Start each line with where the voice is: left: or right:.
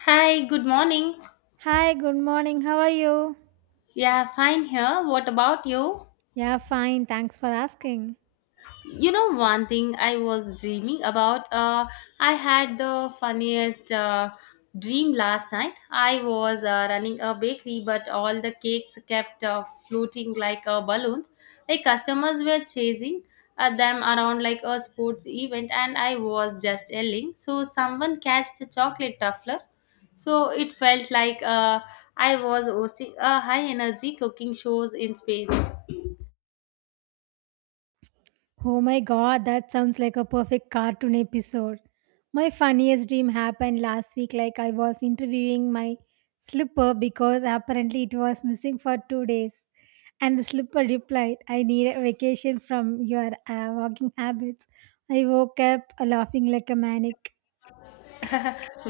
left: Hi, good morning.
right: Hi, good morning. How are you?
left: Yeah, fine here. What about you?
right: Yeah, fine. Thanks for asking.
left: You know One thing I was dreaming about… I had the funniest dream last night. I was running a bakery, but all the cakes kept floating like balloons. Like customers were chasing them around like a sports event, and I was just yelling. So someone catched a chocolate tuffler. So it felt like I was hosting a high energy cooking shows in space.
right: Oh my god, that sounds like a perfect cartoon episode. My funniest dream happened last week, like I was interviewing my slipper because apparently it was missing for 2 days. And the slipper replied, "I need a vacation from your walking habits." I woke up laughing like a maniac.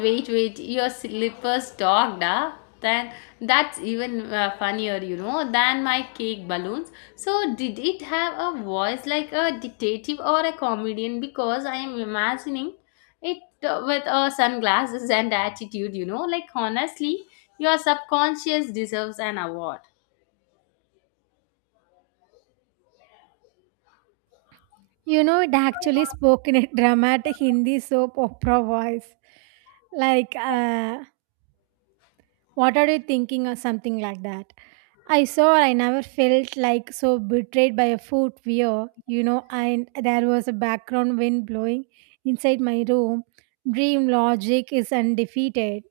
left: Wait, your slippers dogged, ah. Then that's even funnier, than my cake balloons. So did it have a voice like a detective or a comedian? Because I am imagining it with sunglasses and attitude, like honestly your subconscious deserves an award.
right: You know, it actually spoke in a dramatic Hindi soap opera voice like what are you thinking or something like that. I saw, I never felt like so betrayed by a footwear, you know, and there was a background wind blowing inside my room. Dream logic is undefeated.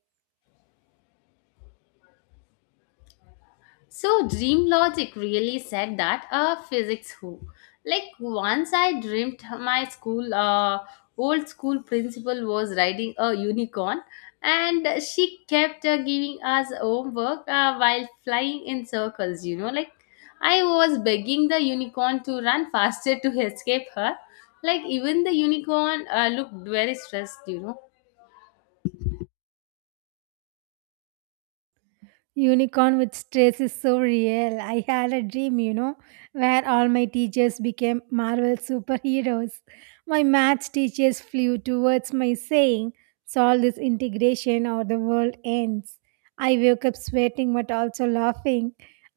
left: So dream logic really said that, physics, who? Like once I dreamt my school old school principal was riding a unicorn, and she kept giving us homework while flying in circles, you know. Like I was begging the unicorn to run faster to escape her. Like even the unicorn looked very stressed, you know.
right: Unicorn with stress is so real. I had a dream, you know, where all my teachers became Marvel superheroes. My maths teachers flew towards my saying, solve this integration or the world ends. I woke up sweating but also laughing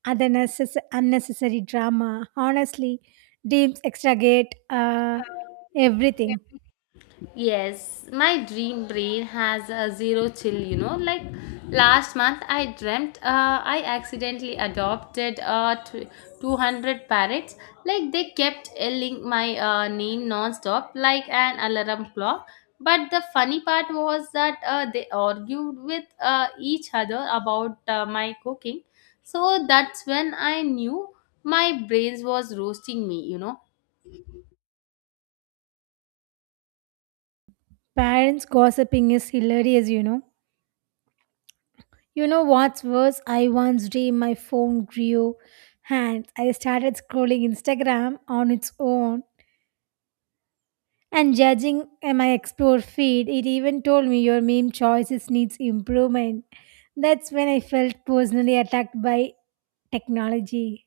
right: at the unnecessary drama. Honestly, dreams extragate everything.
left: Yes, my dream brain has a zero chill, you know. Like last month, I dreamt I accidentally adopted 200 parrots. Like they kept yelling my name non-stop, like an alarm clock. But the funny part was that they argued with each other about my cooking. So that's when I knew my brains was roasting me, you know.
right: Parents gossiping is hilarious, you know. You know what's worse? I once dreamed my phone grew hands. I started scrolling Instagram on its own and judging my explore feed. It even told me your meme choices needs improvement. That's when I felt personally attacked by technology.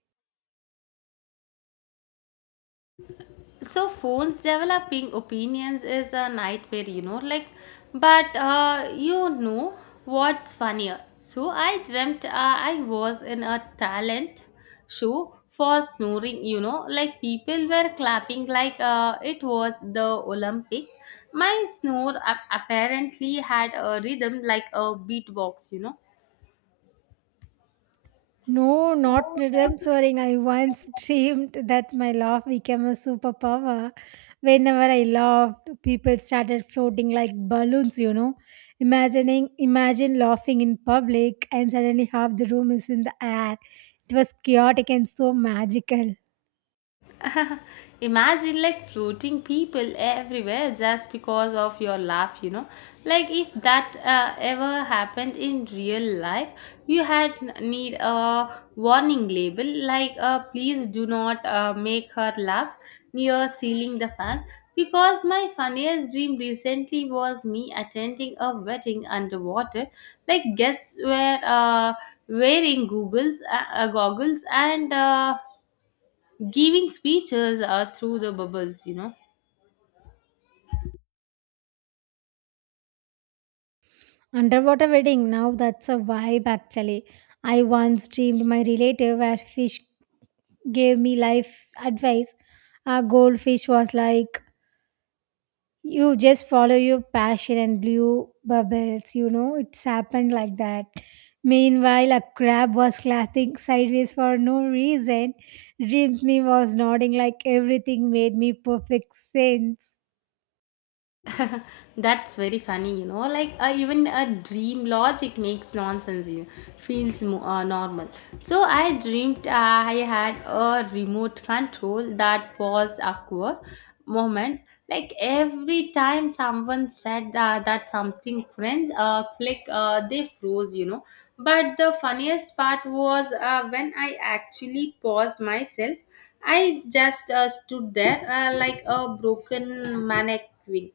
left: So phones developing opinions is a nightmare, you know. Like but what's funnier, so I dreamt I was in a talent show for snoring, you know. Like people were clapping like it was the Olympics. My snore apparently had a rhythm like a beatbox, you know.
right: No, not rhythm soaring. I once dreamed that my laugh became a superpower. Whenever I laughed, people started floating like balloons, you know. Imagining Imagine laughing in public and suddenly half the room is in the air. It was chaotic and so magical.
left: Imagine like floating people everywhere just because of your laugh, you know. Like if that ever happened in real life, you had need a warning label like please do not make her laugh near sealing the fan. Because my funniest dream recently was me attending a wedding underwater. Like guests were wearing googles, goggles and giving speeches are through the bubbles, you know.
right: Underwater wedding, now that's a vibe actually. I once dreamed my relative where fish gave me life advice. A goldfish was like, you just follow your passion, and blew bubbles, you know. It's happened like that. Meanwhile, a crab was laughing sideways for no reason. Dreams me was nodding like everything made me perfect sense.
left: That's very funny, you know. Like even a dream logic makes nonsense. You feels normal. So I dreamed I had a remote control that paused awkward moments. Like every time someone said that something cringe, click, they froze. You know. But the funniest part was when I actually paused myself. I just stood there like a broken mannequin.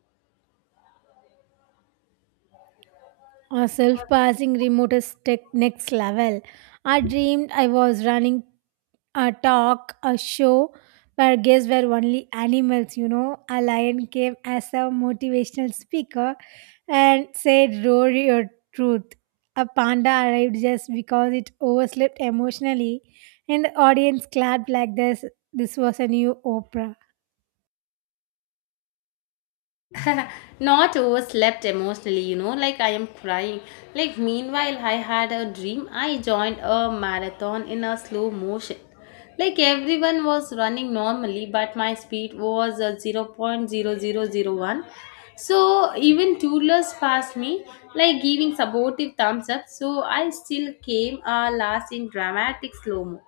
right: A self-passing remote is tech next level. I dreamed I was running a talk, a show where guests were only animals, you know. A lion came as a motivational speaker and said, roar your truth. A panda arrived just because it overslept emotionally, and the audience clapped like this. This was a new Oprah.
left: Not overslept emotionally, you know, like I am crying. Like, meanwhile, I had a dream. I joined a marathon in a slow motion. Like, everyone was running normally, but my speed was 0.0000 0.0001. So, even toddlers passed me, like giving supportive thumbs up. So, I still came last in dramatic slow mo.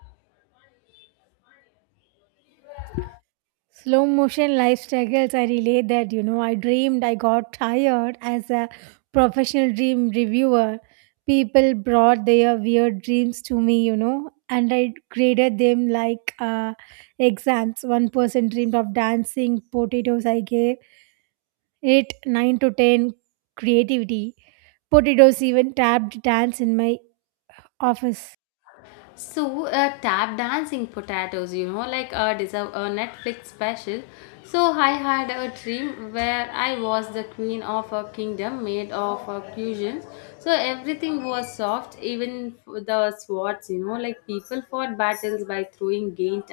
right: Slow motion life struggles, I relate that, you know. I dreamed I got tired as a professional dream reviewer. People brought their weird dreams to me, you know, and I graded them like exams. One person dreamed of dancing, potatoes, I gave it 9 to 10 creativity. Potatoes even tapped dance in my office.
left: So, tap dancing potatoes, you know, like it is a Netflix special. So, I had a dream where I was the queen of a kingdom made of cushions. So, everything was soft, even the swords, you know, like people fought battles by throwing gained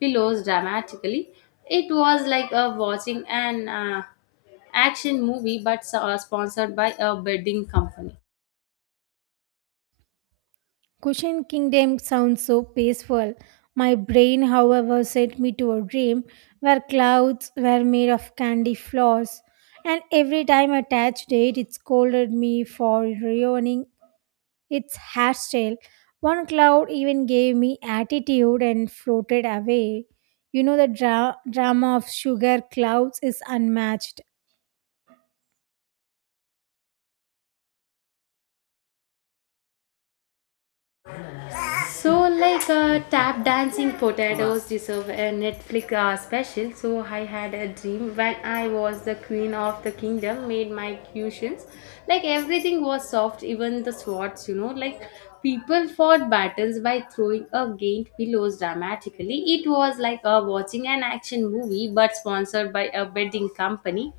left: pillows dramatically. It was like watching an action movie, but sponsored by a bedding company.
right: Cushion Kingdom sounds so peaceful. My brain, however, sent me to a dream where clouds were made of candy floss, and every time I touched it, it scolded me for ruining its hairstyle. One cloud even gave me attitude and floated away. You know, the drama of sugar clouds is unmatched.
left: So, like tap dancing potatoes deserve a Netflix special. So, I had a dream when I was the queen of the kingdom, made my cushions. Like, everything was soft, even the swords, you know. Like, people fought battles by throwing against pillows dramatically. It was like watching an action movie but sponsored by a betting company.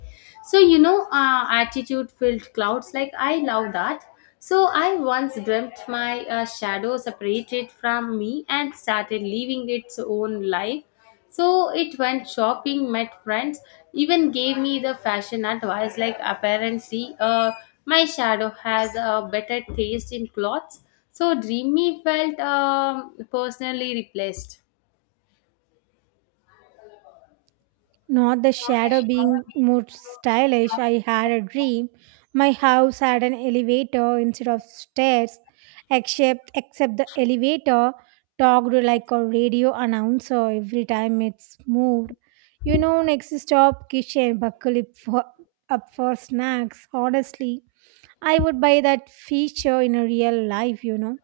left: So, you know, attitude filled clouds. Like, I love that. So I once dreamt my shadow separated from me and started living its own life. So it went shopping, met friends, even gave me the fashion advice like apparently my shadow has a better taste in clothes. So dreamy felt personally replaced.
right: Not the shadow being more stylish. I had a dream. My house had an elevator instead of stairs, except the elevator talked like a radio announcer every time it's moved. You know, next stop kitchen, buckle up up for snacks. Honestly, I would buy that feature in a real life, you know.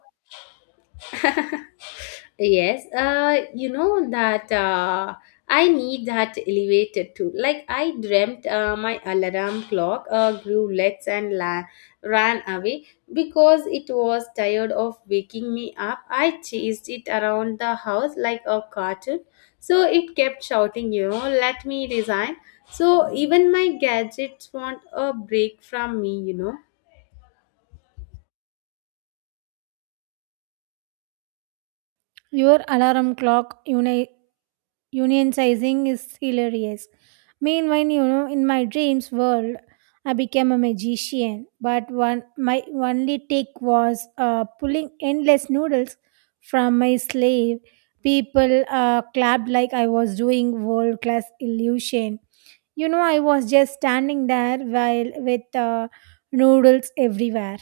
left: Yes, that I need that elevator too. Like I dreamt, my alarm clock grew legs and ran away because it was tired of waking me up. I chased it around the house like a cartoon, so it kept shouting, "You know, let me resign." So even my gadgets want a break from me. You know.
right: Your alarm clock, you know, unionizing is hilarious. Meanwhile, you know, in my dreams world, I became a magician, but one my only take was pulling endless noodles from my sleeve. People clapped like I was doing world class illusion. You know, I was just standing there while with noodles everywhere.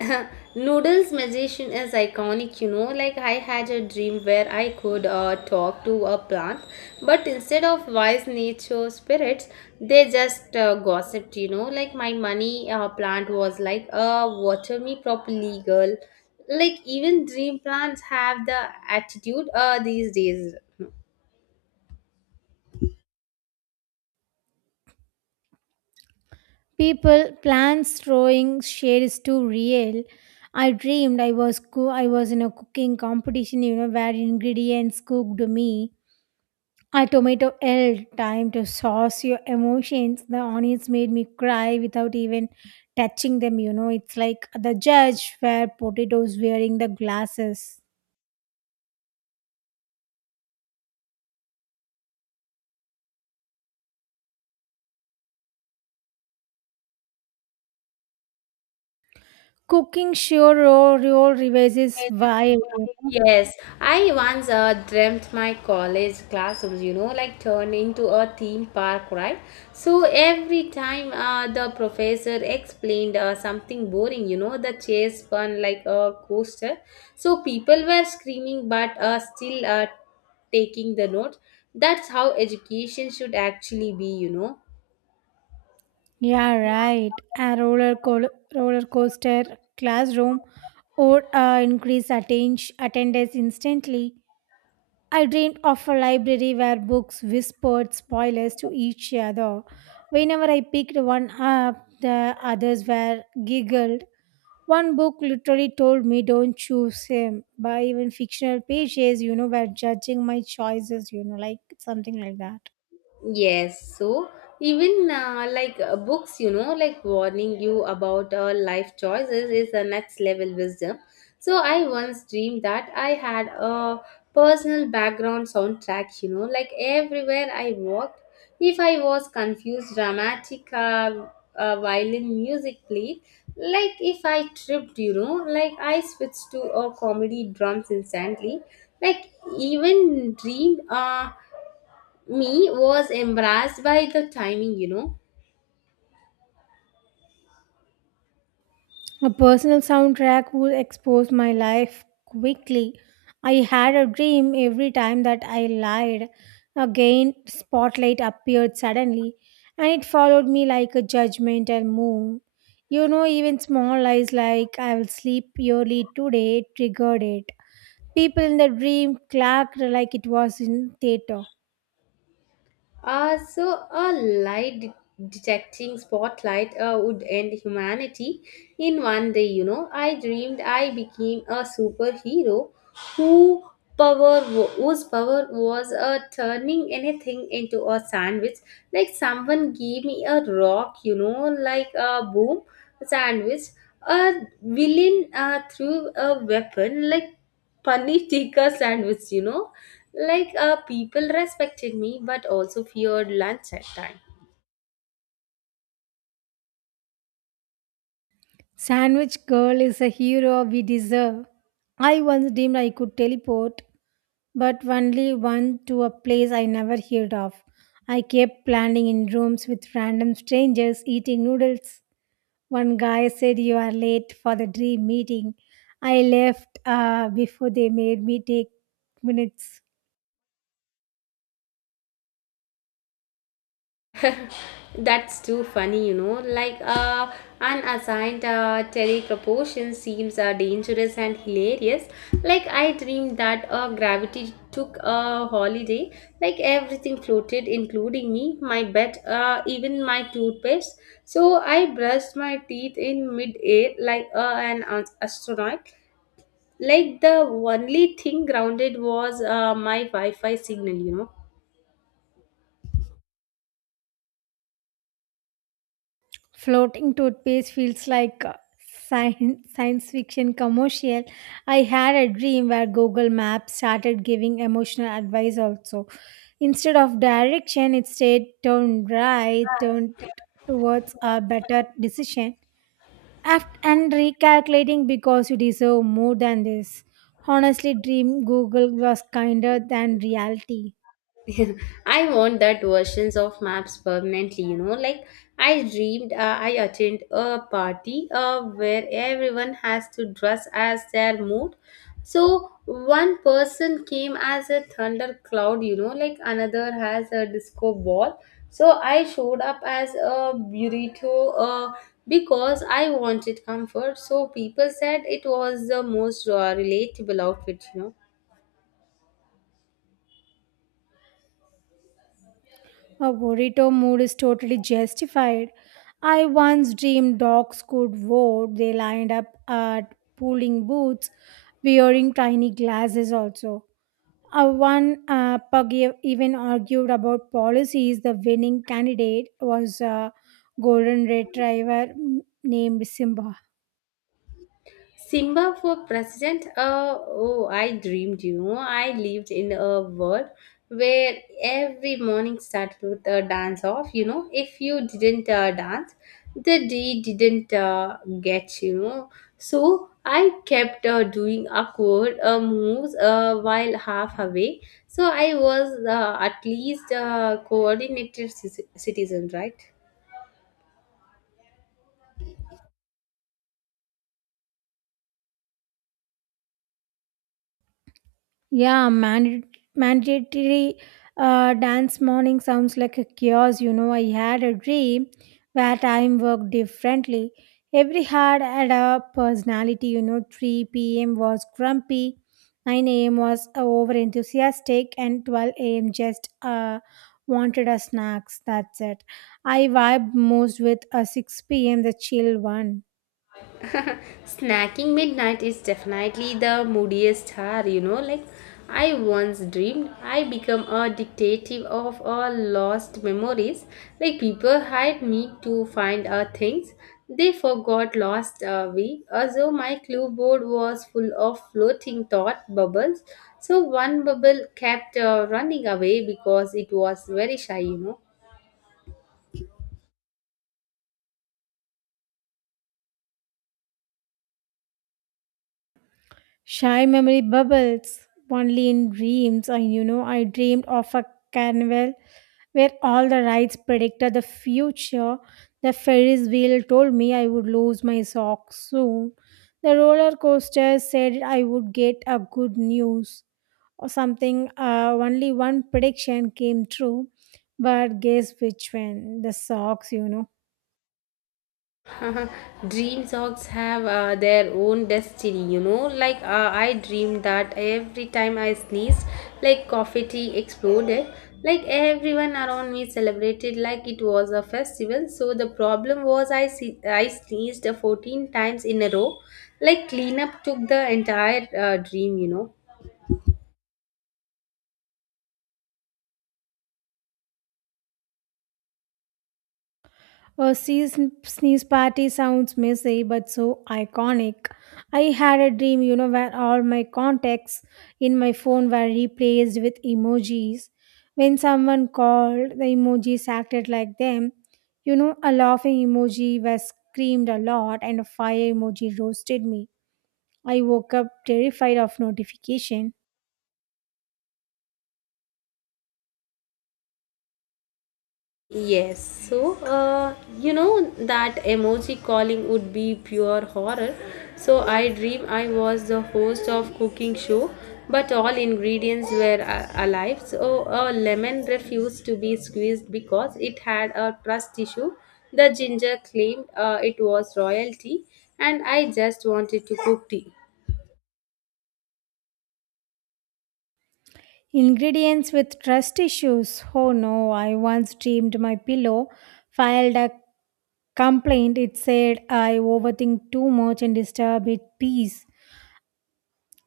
left: Noodles magician is iconic, you know. Like I had a dream where I could talk to a plant, but instead of wise nature spirits, they just gossiped, you know. Like my money plant was like, water me properly, girl. Like even dream plants have the attitude these days.
right: People, plants throwing shade is too real. I dreamed I was in a cooking competition, you know, where ingredients cooked me. A tomato held time to sauce your emotions. The onions made me cry without even touching them, you know. It's like the judge where potatoes wearing the glasses. Cooking show role revises
left: Where this
right: wild.
left: vibe… Yes, I once dreamt my college classrooms, you know, like turned into a theme park, right? So every time the professor explained something boring, you know, the chair spun like a coaster. So people were screaming, but still taking the note. That's how education should actually be, you know.
right: Yeah, right. A roller coaster classroom would increase attendance instantly. I dreamed of a library where books whispered spoilers to each other. Whenever I picked one up, the others were giggled. One book literally told me, "Don't choose him." But even fictional pages, you know, were judging my choices, you know, like something like that.
left: Yes, so even like books, you know, like warning you about our life choices is the next level wisdom. So I once dreamed that I had a personal background soundtrack, you know, like everywhere I walked. If I was confused, dramatic violin music played. Like if I tripped, you know, like I switched to a comedy drums instantly. Like even dreamed. Me was embarrassed by the timing, you know.
right: A personal soundtrack would expose my life quickly. I had a dream every time that I lied. Again, spotlight appeared suddenly, and it followed me like a judgmental moon. You know, even small lies like I will sleep early today triggered it. People in the dream clacked like it was in theater.
left: So a light detecting spotlight would end humanity in 1 day, you know. I dreamed I became a superhero who whose power was turning anything into a sandwich. Like someone gave me a rock, you know, like a boom, sandwich. A villain threw a weapon like paneer tikka sandwich, you know. Like people respected me but also feared lunch at time.
right: Sandwich Girl is a hero we deserve. I once dreamed I could teleport but only one to a place I never heard of. I kept planning in rooms with random strangers eating noodles. One guy said, you are late for the dream meeting. I left before they made me take minutes.
left: That's too funny, you know. Like unassigned terry proportion seems dangerous and hilarious. Like I dreamed that gravity took a holiday. Like everything floated, including me, my bed, even my toothpaste. So I brushed my teeth in mid-air like an astronaut. Like the only thing grounded was my Wi Fi signal, you know.
right: Floating toothpaste feels like a science fiction commercial. I had a dream where Google Maps started giving emotional advice also. Instead of direction, it said turn right, turn towards a better decision. And recalculating because you deserve more than this. Honestly, dream Google was kinder than reality.
left: I want that versions of maps permanently, you know. Like I dreamed, I attend a party where everyone has to dress as their mood. So one person came as a thundercloud, you know, like another has a disco ball. So I showed up as a burrito because I wanted comfort. So people said it was the most relatable outfit, you know.
right: Her burrito mood is totally justified. I once dreamed dogs could vote. They lined up at polling booths wearing tiny glasses also. One pug even argued about policies. The winning candidate was a golden retriever named Simba.
left: Simba for president? Oh, I dreamed, you know. I lived in a world where every morning started with a dance off, you know. If you didn't dance, the day didn't get, you know. So I kept doing awkward moves while half away. So I was at least a coordinated citizen, right?
right: Yeah, mandatory dance morning sounds like a chaos. You know, I had a dream where time worked differently. Every hour had a personality. You know, 3 p.m. was grumpy, 9 a.m. was over enthusiastic, and 12 a.m. just wanted a snacks. That's it. I vibe most with a 6 p.m. the chill one.
left: Snacking midnight is definitely the moodiest hour, you know. Like, I once dreamed I become a detective of all lost memories. Like, people hired me to find things they forgot lost away. Week. Also, my clue board was full of floating thought bubbles. So, one bubble kept running away because it was very shy, you know.
right: Shy memory bubbles only in dreams. You know, I dreamed of a carnival where all the rides predicted the future. The Ferris wheel told me I would lose my socks soon. The roller coaster said I would get a good news or something. Only one prediction came true, but guess which one? The socks, you know.
left: Dream socks have their own destiny, you know. Like I dreamed that every time I sneezed, like coffee tea exploded. Like everyone around me celebrated like it was a festival. So the problem was I sneezed 14 times in a row. Like cleanup took the entire dream, you know.
right: A sneeze party sounds messy but so iconic. I had a dream, you know, where all my contacts in my phone were replaced with emojis. When someone called, the emojis acted like them. You know, a laughing emoji was screamed a lot and a fire emoji roasted me. I woke up terrified of notification.
left: Yes, so that emoji calling would be pure horror. So I dream I was the host of cooking show, but all ingredients were alive. So a lemon refused to be squeezed because it had a trust issue. The ginger claimed it was royalty, and I just wanted to cook tea.
right: Ingredients with trust issues. Oh no, I once dreamed my pillow filed a complaint. It said I overthink too much and disturb its peace.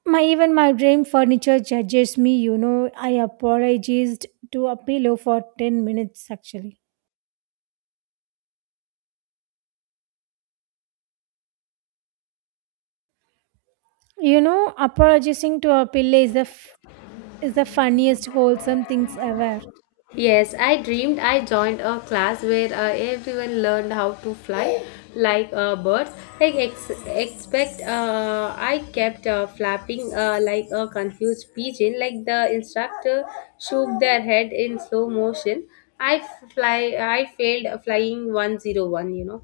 right: My even my dream furniture judges me, you know. I apologized to a pillow for 10 minutes actually. You know, apologizing to a pillow is is the funniest wholesome things ever.
left: Yes, I dreamed I joined a class where everyone learned how to fly like birds. Like expect, I kept flapping like a confused pigeon. Like the instructor shook their head in slow motion. I fly. I failed flying 101. You know.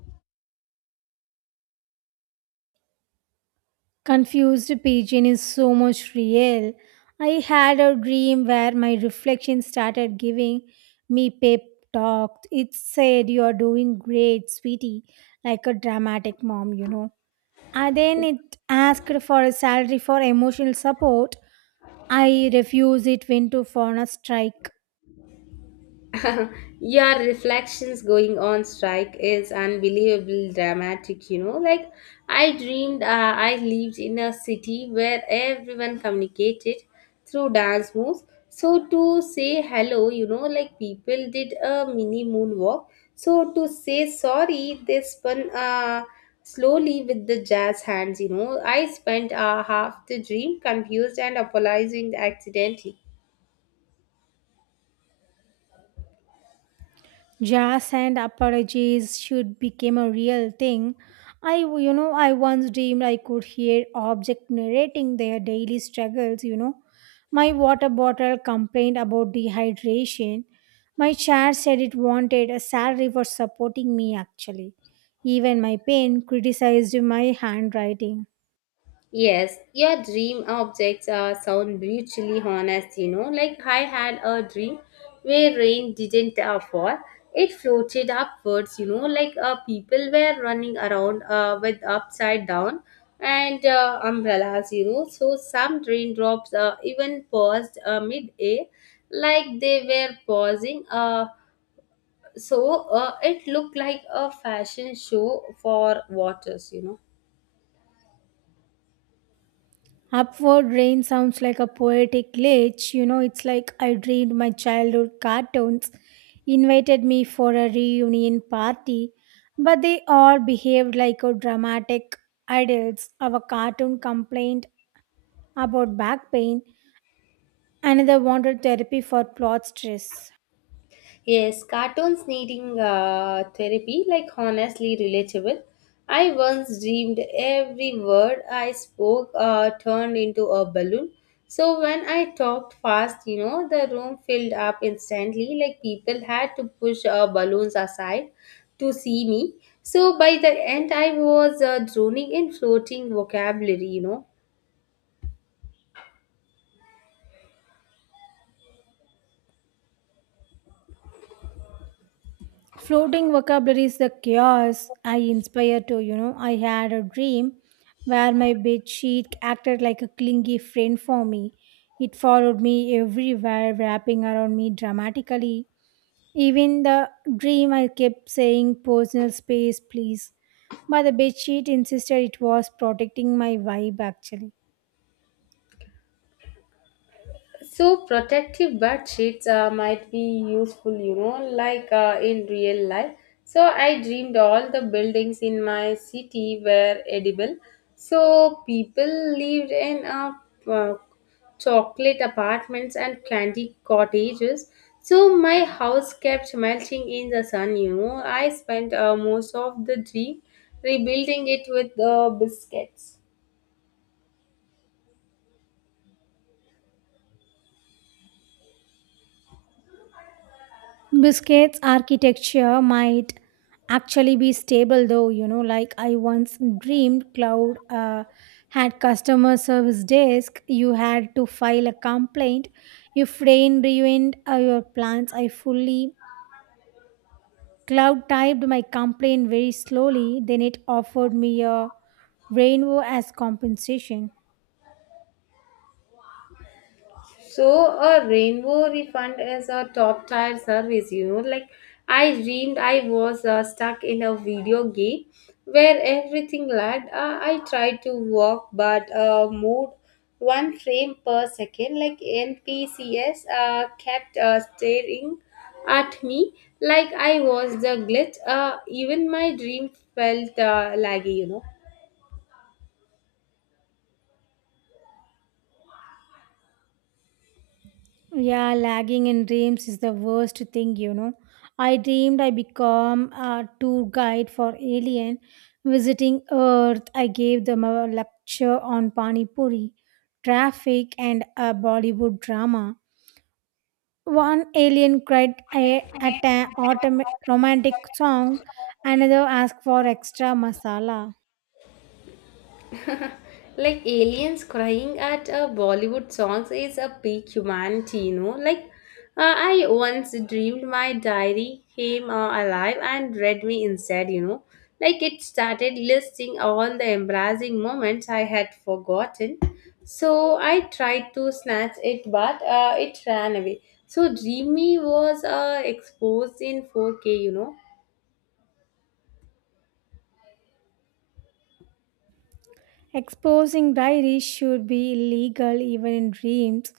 right: Confused Pigeon is so much real. I had a dream where my reflection started giving me pep talk. It said, you are doing great, sweetie, like a dramatic mom, you know. And then it asked for a salary for emotional support. I refused, it went to for a strike.
left: Yeah, reflections going on strike is unbelievable dramatic, you know. Like, I dreamed I lived in a city where everyone communicated through dance moves. So, to say hello, you know, like people did a mini moonwalk. So, to say sorry, they spun slowly with the jazz hands, you know. I spent half the dream confused and apologizing accidentally.
right: Jazz and apologies should become a real thing. You know, I once dreamed I could hear objects narrating their daily struggles, you know. My water bottle complained about dehydration. My chair said it wanted a salary for supporting me, actually. Even my pen criticized my handwriting.
left: Yes, your dream objects sound brutally honest, you know. Like I had a dream where rain didn't fall. It floated upwards, you know, like people were running around with upside down and umbrellas, you know. So some raindrops even paused mid-air, like they were pausing. So it looked like a fashion show for waters, you know.
right: Upward Rain sounds like a poetic glitch. You know, it's like I dreamed my childhood cartoons invited me for a reunion party, but they all behaved like a dramatic adults. Our cartoon complained about back pain, another wanted therapy for plot stress.
left: Yes, cartoons needing therapy, like honestly relatable. I once dreamed every word I spoke turned into a balloon. So when I talked fast, you know, the room filled up instantly, like people had to push balloons aside to see me. So by the end, I was drowning in floating vocabulary, you know.
right: Floating vocabulary is the chaos I inspire to, you know. I had a dream where my bed sheet acted like a clingy friend for me. It followed me everywhere, wrapping around me dramatically. Even the dream I kept saying personal space, please. But the bedsheet insisted it was protecting my vibe actually.
left: So protective bed sheets might be useful, you know, like in real life. So I dreamed all the buildings in my city were edible. So people lived in uh, chocolate apartments and candy cottages. So my house kept melting in the sun, you know. I spent most of the dream rebuilding it with the biscuits.
right: Biscuits architecture might actually be stable though, you know, like I once dreamed cloud had customer service desk, you had to file a complaint if rain ruined your plans. I fully cloud typed my complaint very slowly, then it offered me a rainbow as compensation.
left: So a rainbow refund is a top tier service, you know. Like I dreamed I was stuck in a video game where everything lagged. I tried to walk but moved one frame per second. Like NPCS kept staring at me like I was the glitch. Even my dream felt laggy, you know.
right: Yeah, lagging in dreams is the worst thing, you know. I dreamed I become a tour guide for alien visiting Earth. I gave them a lecture on Pani Puri, traffic, and a Bollywood drama. One alien cried at an romantic song, another asked for extra masala.
left: Like aliens crying at bollywood songs is a peak humanity, you know, like I once dreamed my diary came alive and read me instead, you know, like it started listing all the embarrassing moments I had forgotten. So I tried to snatch it, but it ran away. So dreamy was exposed in 4K, you know.
right: Exposing diaries should be illegal even in dreams.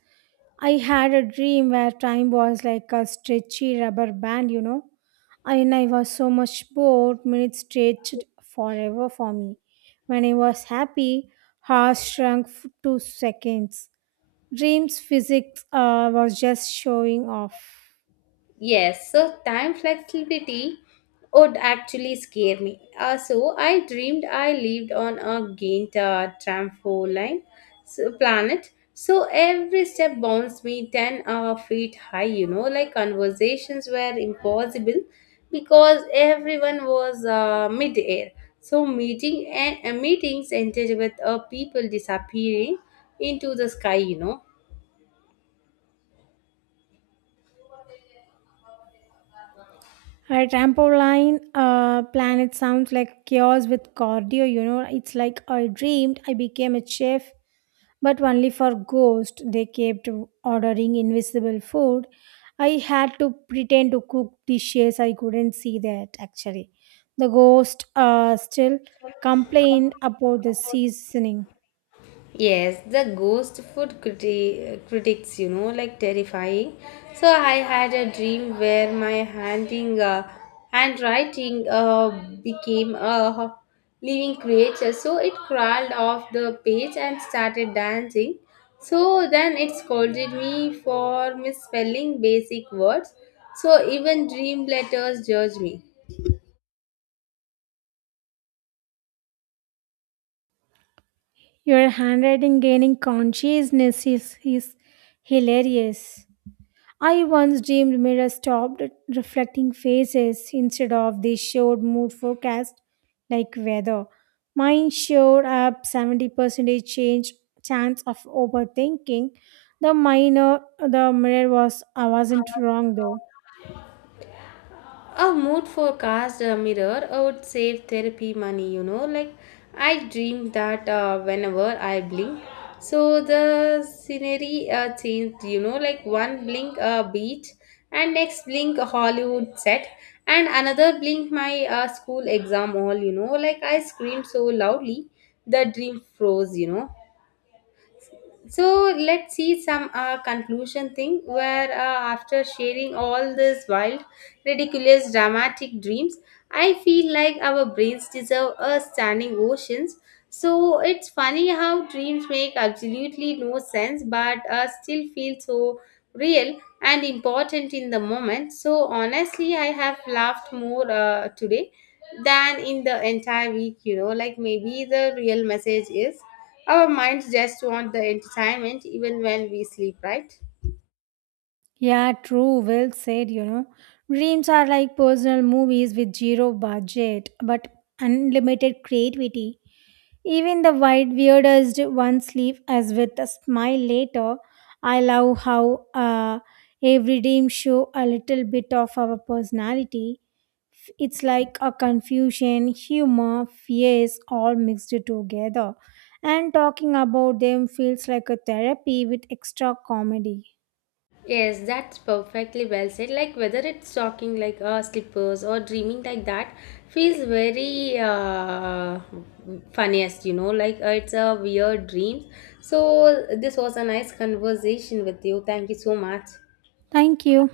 right: I had a dream where time was like a stretchy rubber band, you know. And I was so much bored, minutes stretched forever for me. When I was happy, hours shrunk to seconds. Dreams physics was just showing off.
left: Yes, so time flexibility would actually scare me. So I dreamed I lived on a gained trampoline so planet. So every step bounced me 10 feet high, you know, like conversations were impossible because everyone was mid-air. So meeting and meetings ended with people disappearing into the sky, you know.
right: A trampoline planet sounds like chaos with cardio, you know. It's like I dreamed I became a chef, but only for ghosts. They kept ordering invisible food. I had to pretend to cook dishes. I couldn't see that actually. The ghost still complained about the seasoning.
left: Yes, the ghost food critics, you know, like terrifying. So I had a dream where my handwriting became a living creature. So it crawled off the page and started dancing. So then it scolded me for misspelling basic words. So even dream letters judge me.
right: Your handwriting gaining consciousness is hilarious. I once dreamed mirrors stopped reflecting faces instead of they showed mood forecast like weather. Mine showed up 70% change chance of overthinking. The minor the mirror was I wasn't wrong though.
left: A mood forecast mirror would save therapy money, you know. Like, I dream that whenever I blink, so the scenery changed, you know, like one blink beach, and next blink a Hollywood set, and another blink my school exam hall, you know. Like, I screamed so loudly, the dream froze, you know. So let's see some conclusion thing where after sharing all these wild, ridiculous, dramatic dreams, I feel like our brains deserve a standing oceans. So it's funny how dreams make absolutely no sense but still feel so real and important in the moment. So honestly, I have laughed more today than in the entire week, you know, like maybe the real message is our minds just want the entertainment even when we sleep, right?
right: Yeah, true, well said, you know. Dreams are like personal movies with zero budget but unlimited creativity. Even the white weirdest one sleeve as with a smile later. I love how every dream show a little bit of our personality. It's like a confusion, humor, fears all mixed together. And talking about them feels like a therapy with extra comedy.
left: Yes, that's perfectly well said. Like whether it's talking like slippers or dreaming like that feels very funniest, you know, like it's a weird dream. So this was a nice conversation with you. Thank you so much.
right: Thank you.